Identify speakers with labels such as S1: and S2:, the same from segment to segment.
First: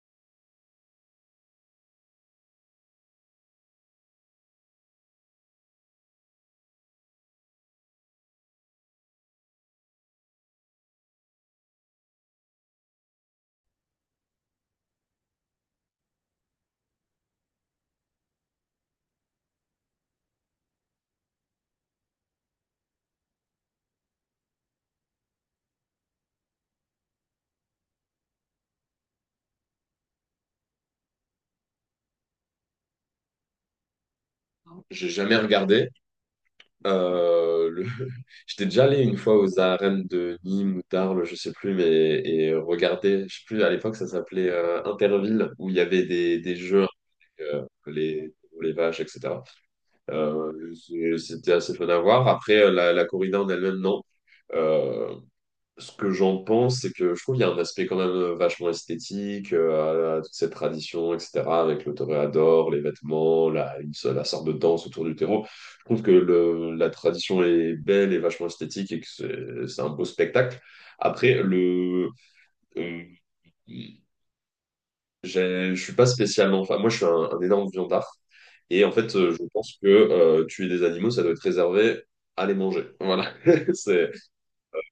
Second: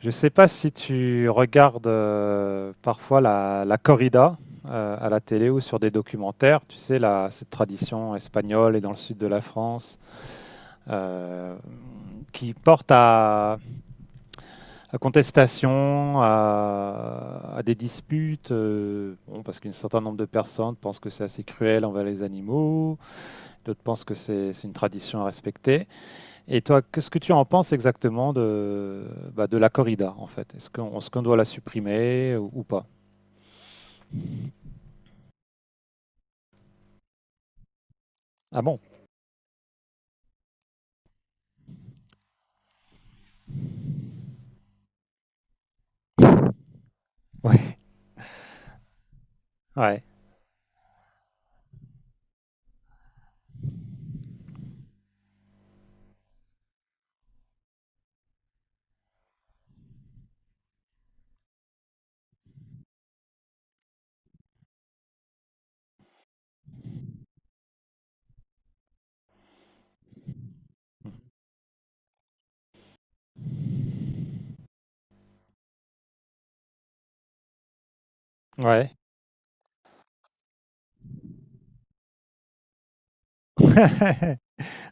S1: Je ne sais pas si tu regardes parfois la corrida à la télé ou sur des documentaires. Tu sais, cette tradition espagnole et dans le sud de la France euh, qui porte à contestation, à des disputes, bon, parce qu'un certain nombre de personnes pensent que c'est assez cruel envers les animaux, d'autres pensent que c'est une tradition à respecter. Et toi, qu'est-ce que tu en penses exactement bah, de la corrida, en fait? Est-ce qu'on doit la supprimer ou pas?
S2: J'ai jamais regardé. Le...
S1: Ah
S2: J'étais
S1: bon?
S2: déjà allé une fois aux arènes de Nîmes ou d'Arles, je sais plus, mais et regarder, je sais plus, à l'époque ça s'appelait Interville, où il y avait des jeux
S1: Ouais,
S2: les vaches, etc.
S1: ouais,
S2: C'était assez fun à voir. Après, la corrida en elle-même, non. Euh, Ce que j'en pense, c'est que je trouve qu'il y a un aspect quand même vachement esthétique à toute cette tradition, etc., avec le toréador, les vêtements, la sorte de danse autour du terreau. Je trouve que la tradition est belle et vachement esthétique et que c'est un beau spectacle. Après, le, euh, je suis pas spécialement... Enfin, moi, je suis un énorme viandard. Et en
S1: ouais.
S2: fait, je pense que tuer des animaux, ça doit être réservé à les manger. Voilà. C'est,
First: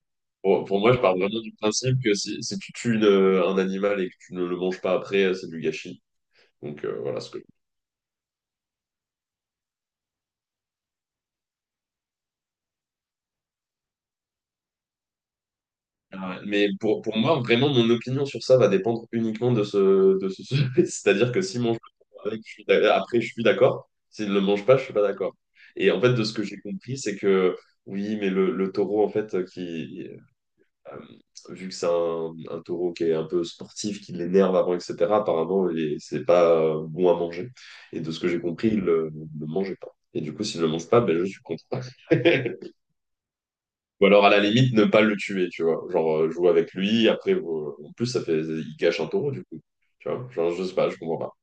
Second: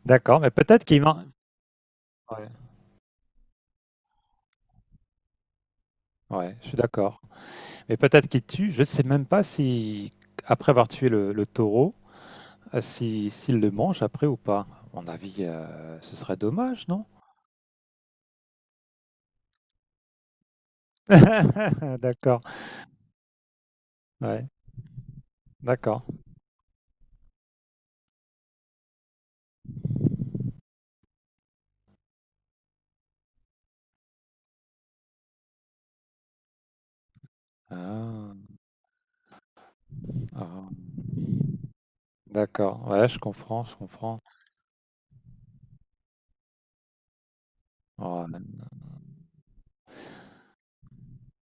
S1: D'accord, mais
S2: pour moi, je parle vraiment du principe que
S1: Ouais,
S2: si tu tues un animal et que tu ne le manges pas après, c'est du gâchis.
S1: ouais, je suis
S2: Donc
S1: d'accord.
S2: voilà ce que...
S1: Mais peut-être qu'il tue, je ne sais même pas si, après avoir tué le taureau, si, s'il le mange après ou pas. À mon avis, ce serait
S2: Ah ouais. Mais
S1: dommage, non?
S2: pour moi, vraiment, mon opinion sur ça va dépendre uniquement de ce sujet. C'est-à-dire que s'il mange le
S1: D'accord,
S2: avec, après, je suis d'accord. S'il ne le
S1: ouais,
S2: mange pas, je suis pas d'accord. Et en
S1: d'accord.
S2: fait, de ce que j'ai compris, c'est que oui, mais le taureau, en fait, Euh, vu que c'est un taureau qui est un peu sportif, qui l'énerve avant, etc., apparemment, c'est pas bon à manger. Et de ce que
S1: Ah,
S2: j'ai compris, ne le mangeait pas. Et du coup, s'il ne
S1: ah,
S2: le mange pas, ben, je suis contre.
S1: d'accord, ouais, je comprends, je
S2: Ou
S1: comprends.
S2: alors, à la limite, ne pas le tuer, tu vois. Genre, jouer avec lui, après, en plus, ça
S1: Ouais.
S2: fait, il cache un taureau, du coup. Tu vois, genre, je sais pas, je comprends pas.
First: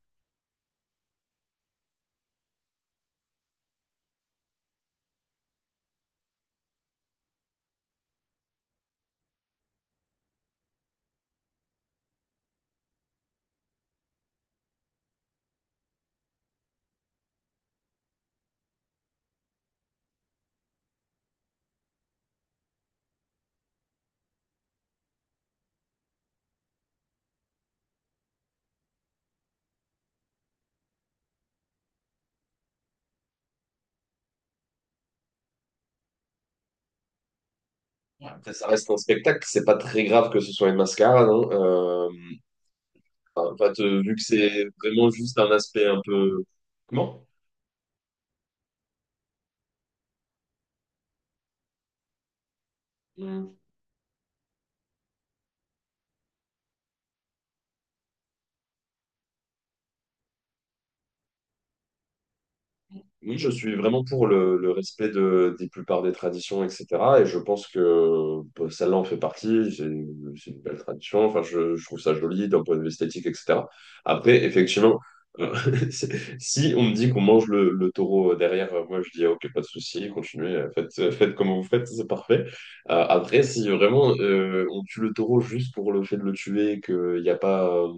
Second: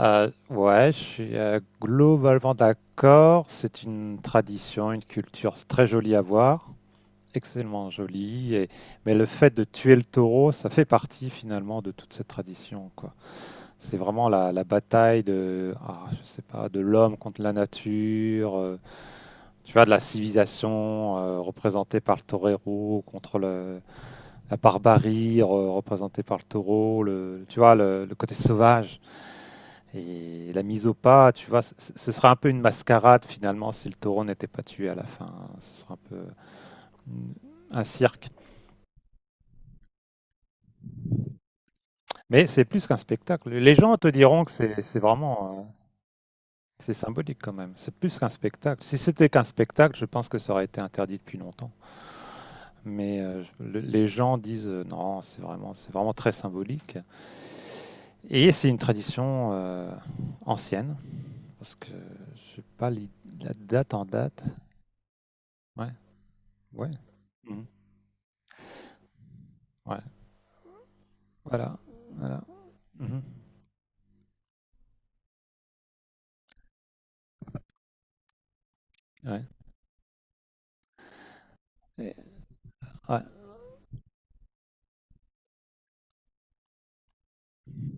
S1: Ouais, je suis globalement d'accord. C'est une tradition, une culture, c'est très jolie à voir, extrêmement jolie. Mais le fait de tuer le taureau, ça fait partie finalement de toute cette tradition, quoi. C'est vraiment la bataille ah, je sais pas, de l'homme contre la nature, tu vois, de la civilisation représentée par le torero contre la barbarie représentée par le taureau, le, tu vois, le côté sauvage et la mise au pas, tu vois, ce sera un peu une mascarade finalement si le taureau n'était pas tué à la fin. Ce sera un peu un cirque.
S2: Ouais. Après, ça reste un spectacle, c'est pas très grave que ce soit une mascarade, hein.
S1: Mais c'est plus qu'un spectacle.
S2: Enfin, en
S1: Les
S2: fait,
S1: gens te
S2: vu que
S1: diront que
S2: c'est
S1: c'est
S2: vraiment juste
S1: vraiment,
S2: un aspect un peu...
S1: c'est
S2: Comment?
S1: symbolique quand même. C'est plus qu'un spectacle. Si c'était qu'un spectacle, je pense que ça aurait été interdit depuis longtemps. Mais les gens disent non, c'est vraiment très symbolique. Et c'est une tradition ancienne, parce que je sais pas
S2: Oui, je
S1: la
S2: suis
S1: date en
S2: vraiment pour
S1: date.
S2: le respect des
S1: Ouais,
S2: plupart des traditions,
S1: ouais.
S2: etc. Et je
S1: Mhm.
S2: pense que bah, celle-là en fait partie.
S1: Ouais.
S2: C'est une belle tradition. Enfin,
S1: Voilà,
S2: je trouve ça
S1: voilà.
S2: joli d'un point de vue
S1: Mhm.
S2: esthétique, etc. Après, effectivement, euh, c'est- si on me dit qu'on mange le taureau derrière, moi je dis ah,
S1: Ouais.
S2: ok, pas de souci, continuez, faites comme vous faites, c'est
S1: Et-
S2: parfait.
S1: ouais.
S2: Après, si vraiment on tue le taureau juste pour le fait de le tuer, et qu'il n'y a pas,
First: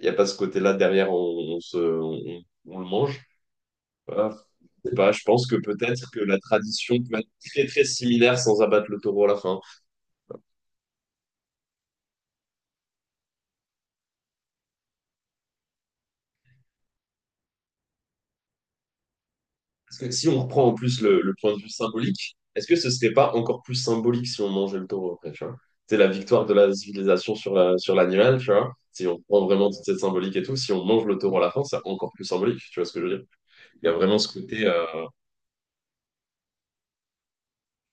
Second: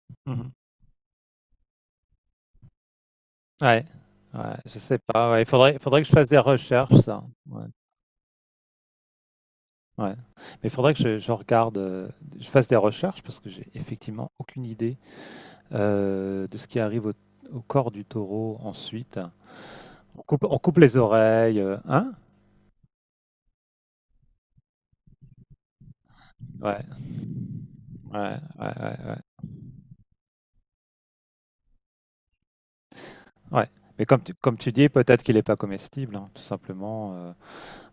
S2: il y a pas ce
S1: Mhm.
S2: côté-là derrière, on le mange.
S1: Ouais,
S2: euh,
S1: ouais, je
S2: je sais
S1: sais
S2: pas, je
S1: pas. Ouais,
S2: pense
S1: il
S2: que
S1: faudrait, faudrait que
S2: peut-être
S1: je
S2: que
S1: fasse des
S2: la
S1: recherches,
S2: tradition peut
S1: ça.
S2: être
S1: Ouais,
S2: très très similaire sans abattre le taureau à la fin.
S1: ouais. Mais il faudrait que je regarde, je fasse des recherches parce que j'ai effectivement aucune idée de ce qui arrive au corps du taureau ensuite.
S2: Parce que si on
S1: On
S2: reprend en
S1: coupe les
S2: plus le point
S1: oreilles,
S2: de vue
S1: hein?
S2: symbolique, est-ce que ce serait pas encore plus symbolique si on mangeait le taureau après, tu vois? C'est la victoire de la
S1: Ouais,
S2: civilisation sur sur
S1: ouais,
S2: l'animal, tu vois?
S1: ouais, ouais,
S2: Si
S1: ouais.
S2: on prend vraiment toute cette symbolique et tout, si on mange le taureau à la fin, c'est encore plus symbolique, tu vois ce que je veux dire?
S1: Ouais.
S2: Il y a
S1: Mais
S2: vraiment ce
S1: comme
S2: côté...
S1: tu dis, peut-être qu'il n'est pas comestible, hein, tout simplement.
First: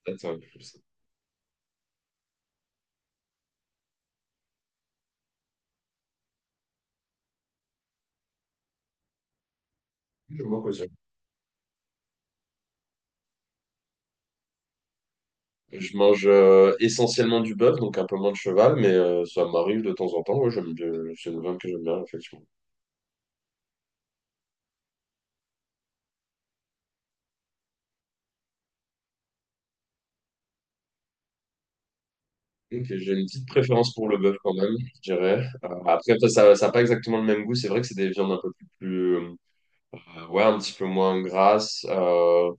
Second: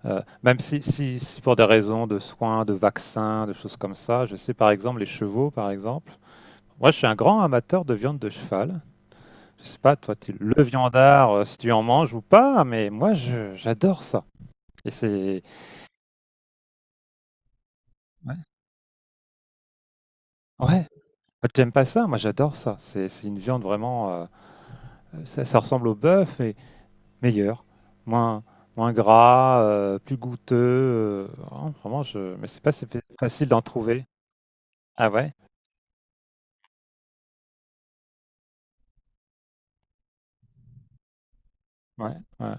S2: Attends,
S1: Même
S2: je sais.
S1: si pour des raisons de soins, de vaccins, de choses comme ça, je sais par exemple les chevaux, par exemple. Moi, je suis un grand amateur de viande de cheval. Je sais pas, toi, tu
S2: Je mange
S1: le
S2: quoi, ça...
S1: viandard, si tu en manges ou pas, mais moi, j'adore ça. Et c'est...
S2: Je mange essentiellement du bœuf, donc un peu moins
S1: Ouais.
S2: de cheval, mais ça m'arrive de temps en temps. Ouais, j'aime
S1: Ouais.
S2: bien, c'est une
S1: Toi,
S2: viande que
S1: t'aimes
S2: j'aime
S1: pas
S2: bien,
S1: ça? Moi,
S2: effectivement.
S1: j'adore ça. C'est une viande vraiment... ça, ça ressemble au bœuf, mais meilleur. Moins, moins gras, plus goûteux. Vraiment, je... Mais c'est pas
S2: Ok,
S1: si
S2: j'ai une petite
S1: facile d'en
S2: préférence
S1: trouver.
S2: pour le bœuf quand même,
S1: Ah
S2: je
S1: ouais?
S2: dirais. Après, ça a pas exactement le même goût. C'est vrai que c'est des viandes un peu plus, ouais, un petit peu moins grasses.
S1: Ouais. Ouais.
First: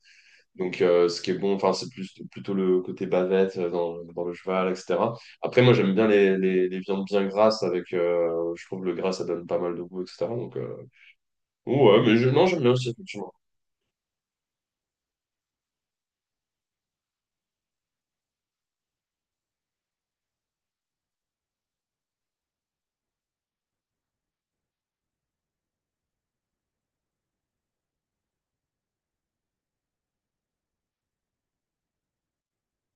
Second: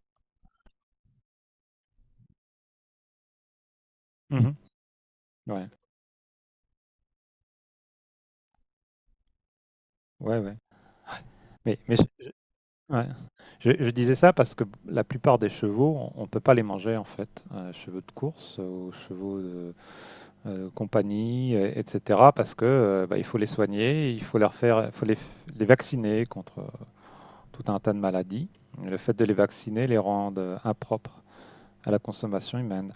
S2: Donc, ce qui est bon, enfin, c'est plus plutôt le côté bavette dans le
S1: Mhm.
S2: cheval, etc. Après,
S1: Ouais.
S2: moi, j'aime bien les viandes bien grasses avec. Je trouve que le gras, ça donne pas mal de goût, etc.
S1: Ouais, ouais.
S2: Donc,
S1: Mais, mais
S2: ouais, mais
S1: je,
S2: je, non, j'aime bien aussi
S1: ouais.
S2: effectivement.
S1: Je disais ça parce que la plupart des chevaux, on ne peut pas les manger en fait. Chevaux de course, aux chevaux de compagnie, etc. Parce que bah, il faut les soigner, il faut leur faire, il faut les vacciner contre tout un tas de maladies. Le fait de les vacciner les rend impropres à la consommation humaine.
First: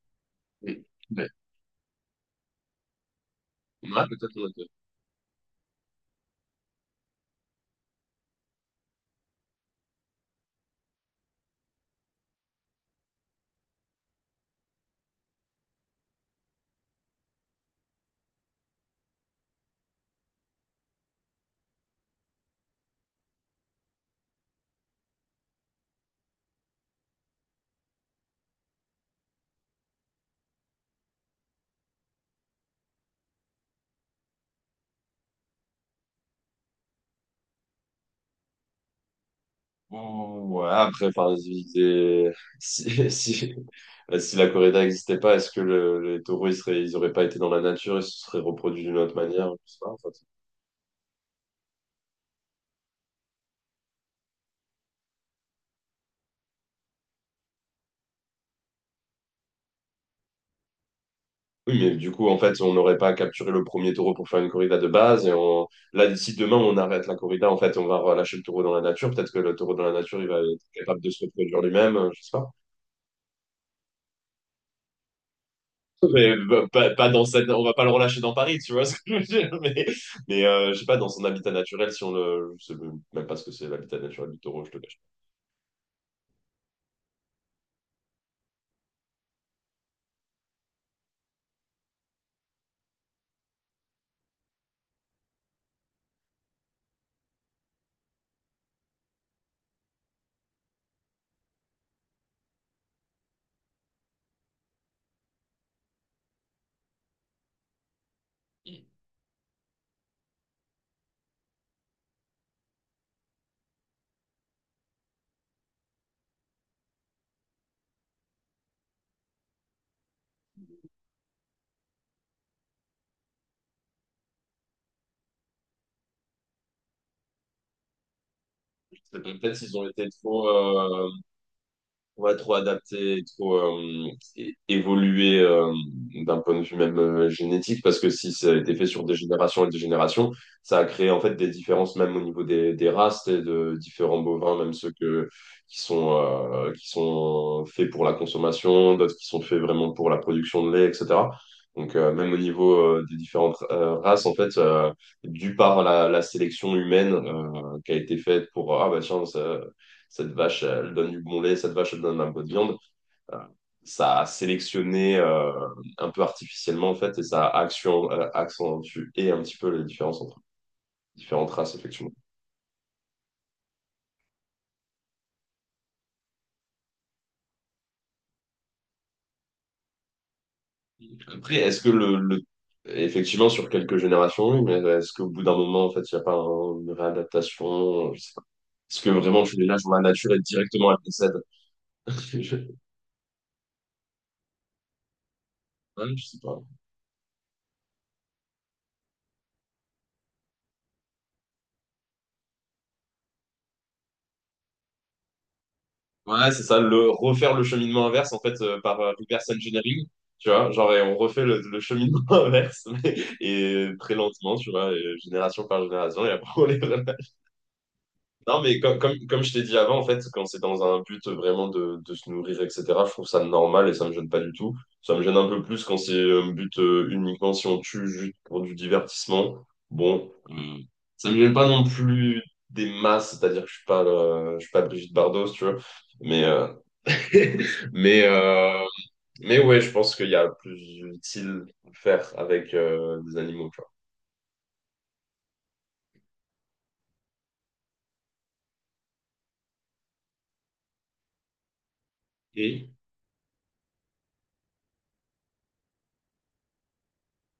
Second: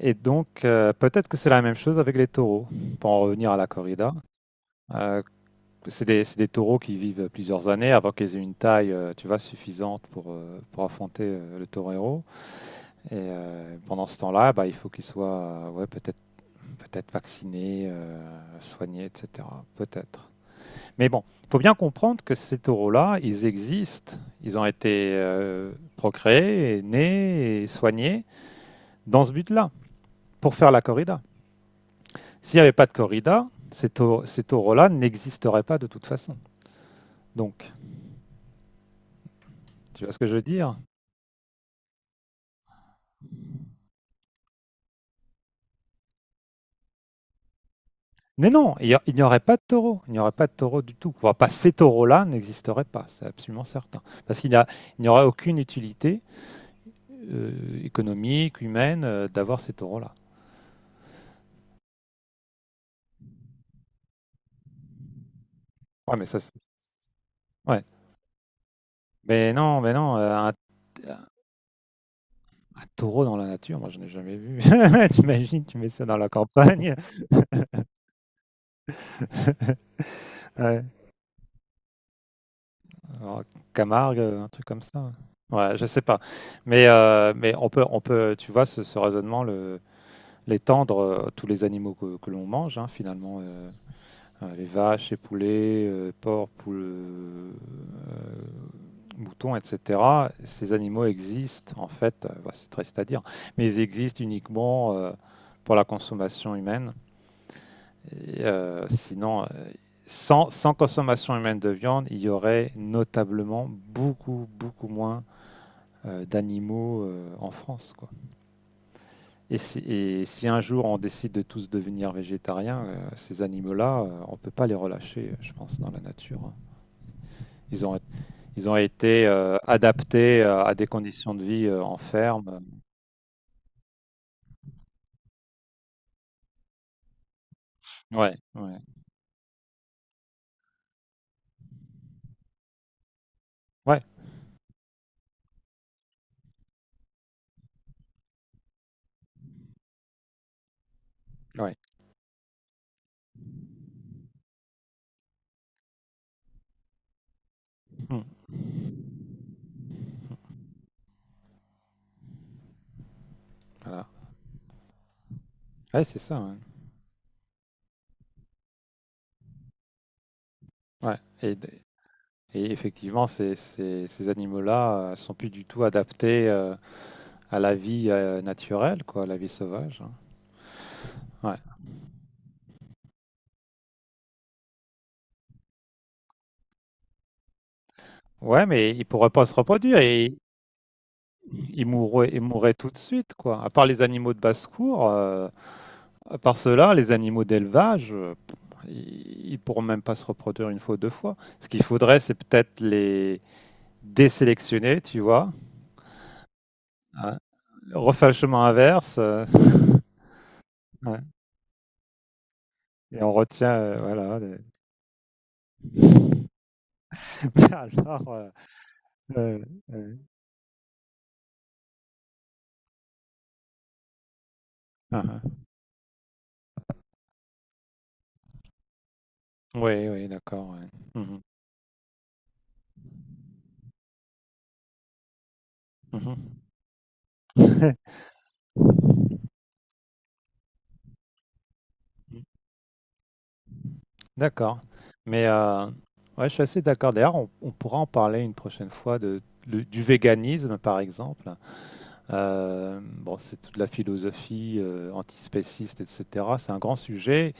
S1: Et donc
S2: Mm.
S1: peut-être
S2: Ouais.
S1: que c'est la même chose avec les taureaux. Pour en revenir à la
S2: Ouais,
S1: corrida,
S2: peut-être.
S1: euh, c'est des, c'est des taureaux qui vivent plusieurs années avant qu'ils aient une taille, tu vois, suffisante pour affronter le torero. Et pendant ce temps-là, bah, il faut qu'ils soient, ouais, peut-être vaccinés, soignés, etc. Peut-être. Mais bon, il faut bien comprendre que ces taureaux-là, ils existent. Ils ont été procréés, et nés et soignés dans ce but-là, pour faire la corrida. S'il n'y avait pas de corrida, ces taureaux-là n'existeraient pas de toute façon. Donc, tu vois ce que je veux
S2: Ouh, ouais,
S1: dire.
S2: après, enfin, si, si, bah, si la corrida n'existait pas, est-ce que les taureaux, ils auraient pas été dans la nature, ils se seraient
S1: Mais non,
S2: reproduits d'une
S1: il
S2: autre
S1: n'y aurait
S2: manière?
S1: pas de
S2: Je sais pas, en
S1: taureau, il n'y
S2: fait.
S1: aurait pas de taureau du tout. Enfin, pas ces taureaux-là n'existeraient pas, c'est absolument certain. Parce qu'il n'a- il n'y aurait aucune utilité économique, humaine, d'avoir ces taureaux-là.
S2: Oui, mais du coup, en fait, on n'aurait pas capturé le premier taureau pour faire une corrida de base. Et on... là,
S1: Ouais, mais
S2: d'ici
S1: ça, c'est-
S2: demain, on arrête la corrida, en fait,
S1: ouais.
S2: on va relâcher le taureau dans la nature. Peut-être que le taureau dans
S1: Mais
S2: la
S1: non,
S2: nature, il va être capable de se reproduire lui-même, je sais pas.
S1: un taureau dans la nature, moi, je n'ai jamais vu. T'imagines, tu mets ça dans la
S2: Mais bah,
S1: campagne,
S2: pas dans cette, on va pas le relâcher dans Paris, tu vois ce que je veux dire. Je
S1: ouais.
S2: sais pas, dans son habitat naturel, si on le, je sais même pas
S1: Alors,
S2: ce que c'est l'habitat
S1: Camargue,
S2: naturel du
S1: un truc
S2: taureau, je te
S1: comme
S2: cache pas.
S1: ça. Ouais, je sais pas. Mais on peut, tu vois, ce raisonnement le, les tendre tous les animaux que l'on mange, hein, finalement, les vaches, les poulets, porcs, poules, moutons, etc. Ces animaux existent, en fait, bah, c'est triste à dire, mais ils existent uniquement pour la consommation humaine. Sinon, sans consommation humaine de viande, il y aurait notablement beaucoup, beaucoup moins d'animaux en France, quoi. Et si un jour on décide de tous devenir végétariens, ces animaux-là, on ne peut pas les relâcher, je pense, dans la nature, hein. Ils ont, ils ont
S2: Je sais
S1: été
S2: pas, peut-être s'ils ont été
S1: adaptés
S2: trop...
S1: à des conditions de vie en
S2: Ouais, trop
S1: ferme.
S2: adapté, trop évolué d'un point de vue même génétique, parce que si
S1: Ouais,
S2: ça a été
S1: ouais,
S2: fait sur des générations et des générations, ça a créé en fait des différences même au niveau des races et de
S1: ouais,
S2: différents bovins, même ceux que, qui sont, qui sont faits pour la consommation, d'autres qui sont faits vraiment pour la production de lait, etc.
S1: ouais.
S2: Donc même au niveau des différentes races, en fait, dû par la sélection humaine qui a été
S1: Hmm,
S2: faite pour, ah bah tiens, ça, cette vache, elle donne du bon lait, cette vache, elle donne un peu de viande. Euh,
S1: voilà.
S2: Ça a sélectionné
S1: Ouais,
S2: un
S1: c'est
S2: peu
S1: ça, hein.
S2: artificiellement, en fait, et ça a accentué un petit peu les différences entre
S1: Ouais.
S2: différentes
S1: Et,
S2: races, effectivement.
S1: et effectivement, ces, ces, ces animaux-là sont plus du tout adaptés à la vie naturelle, quoi, à la vie sauvage, hein.
S2: Après,
S1: Ouais.
S2: est-ce que effectivement, sur quelques générations, oui, mais est-ce qu'au bout d'un moment, en fait, il n'y a pas une réadaptation? Je sais pas.
S1: Ouais, mais
S2: Est-ce
S1: ils
S2: que
S1: pourraient
S2: vraiment
S1: pas se
S2: tu les lâches dans
S1: reproduire.
S2: la nature
S1: Et
S2: et directement elles décèdent?
S1: ils mourraient, ils
S2: Je,
S1: mourraient tout de suite, quoi. À part les animaux de basse-cour,
S2: ouais, je
S1: à
S2: sais
S1: part
S2: pas.
S1: ceux-là, les animaux d'élevage, ils pourront même pas se reproduire une fois ou deux fois. Ce qu'il faudrait, c'est peut-être les désélectionner, tu vois.
S2: Ouais, c'est ça, le
S1: Hein,
S2: refaire le cheminement
S1: refaire
S2: inverse
S1: le
S2: en fait
S1: chemin
S2: par
S1: inverse.
S2: reverse engineering, tu vois, genre et on
S1: Ouais.
S2: refait le cheminement inverse
S1: Et on retient,
S2: et très
S1: voilà.
S2: lentement,
S1: des-
S2: tu vois, et génération par génération et après on les refait.
S1: Mais alors,
S2: Non, mais comme je
S1: euh,
S2: t'ai dit avant, en
S1: euh,
S2: fait, quand c'est dans un but vraiment de se nourrir, etc., je trouve ça normal et ça me gêne pas du tout. Ça
S1: ah,
S2: me gêne un
S1: ah.
S2: peu plus quand c'est un but uniquement si on tue juste pour du divertissement.
S1: Oui, oui,
S2: Bon,
S1: d'accord, ouais.
S2: ça me gêne pas non plus des masses, c'est-à-dire que je suis pas Brigitte Bardot, si tu vois, mais
S1: Mhm, mhm.
S2: Mais, euh, mais ouais, je pense qu'il y a plus utile à faire avec des animaux, tu vois.
S1: D'accord. Mais ouais, je suis assez d'accord. D'ailleurs, on pourra en parler une prochaine fois du véganisme, par exemple.
S2: Et
S1: Bon, c'est toute la philosophie antispéciste, etc. C'est un grand sujet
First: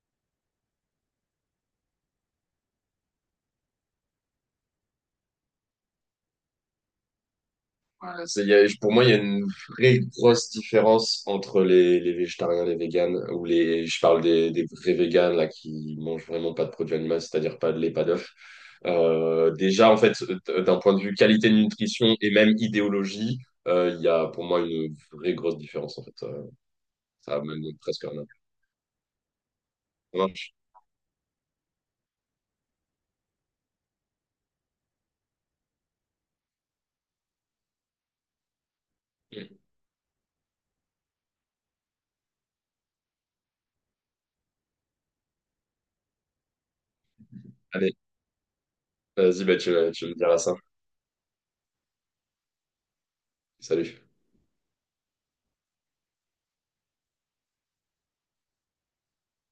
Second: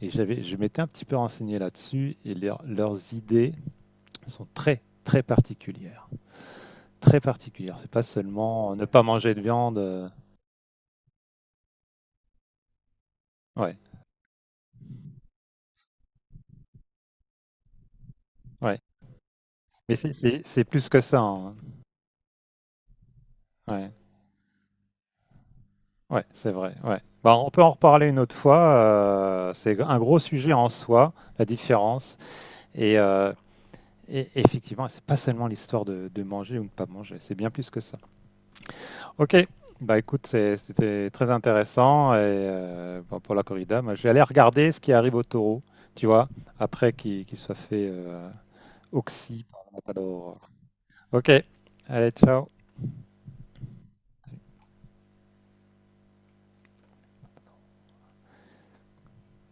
S1: et j'avais, je m'étais un petit peu renseigné là-dessus et leurs idées sont très, très particulières. Très particulières. C'est pas
S2: voilà,
S1: seulement ne
S2: pour moi,
S1: pas
S2: il y a
S1: manger de
S2: une
S1: viande.
S2: vraie grosse différence entre les végétariens, les véganes, ou
S1: Ouais,
S2: les, je parle des vrais véganes, là, qui mangent vraiment pas de produits animaux, c'est-à-dire pas de lait, pas d'œufs.
S1: ouais.
S2: Déjà,
S1: Mais
S2: en fait,
S1: c'est
S2: d'un
S1: plus
S2: point
S1: que
S2: de vue
S1: ça,
S2: qualité
S1: hein.
S2: de nutrition et même idéologie,
S1: Ouais.
S2: il y a pour moi une vraie grosse différence, en fait.
S1: Ouais, c'est vrai. Ouais.
S2: Ça
S1: Bah,
S2: a
S1: on
S2: même
S1: peut en
S2: presque
S1: reparler
S2: rien à
S1: une
S2: voir.
S1: autre fois. C'est un gros
S2: Ça
S1: sujet
S2: marche.
S1: en soi, la différence. Et, euh, et effectivement, c'est pas seulement l'histoire de manger ou de pas manger. C'est bien plus que ça. Ok. Bah écoute, c'était très intéressant. Et bon, pour la corrida, moi, je vais aller regarder ce qui arrive au taureau. Tu vois, après qu'il soit fait
S2: Allez,
S1: oxy
S2: vas-y, bah,
S1: par le
S2: tu me
S1: matador.
S2: diras ça.
S1: Ok. Allez, ciao.
S2: Salut.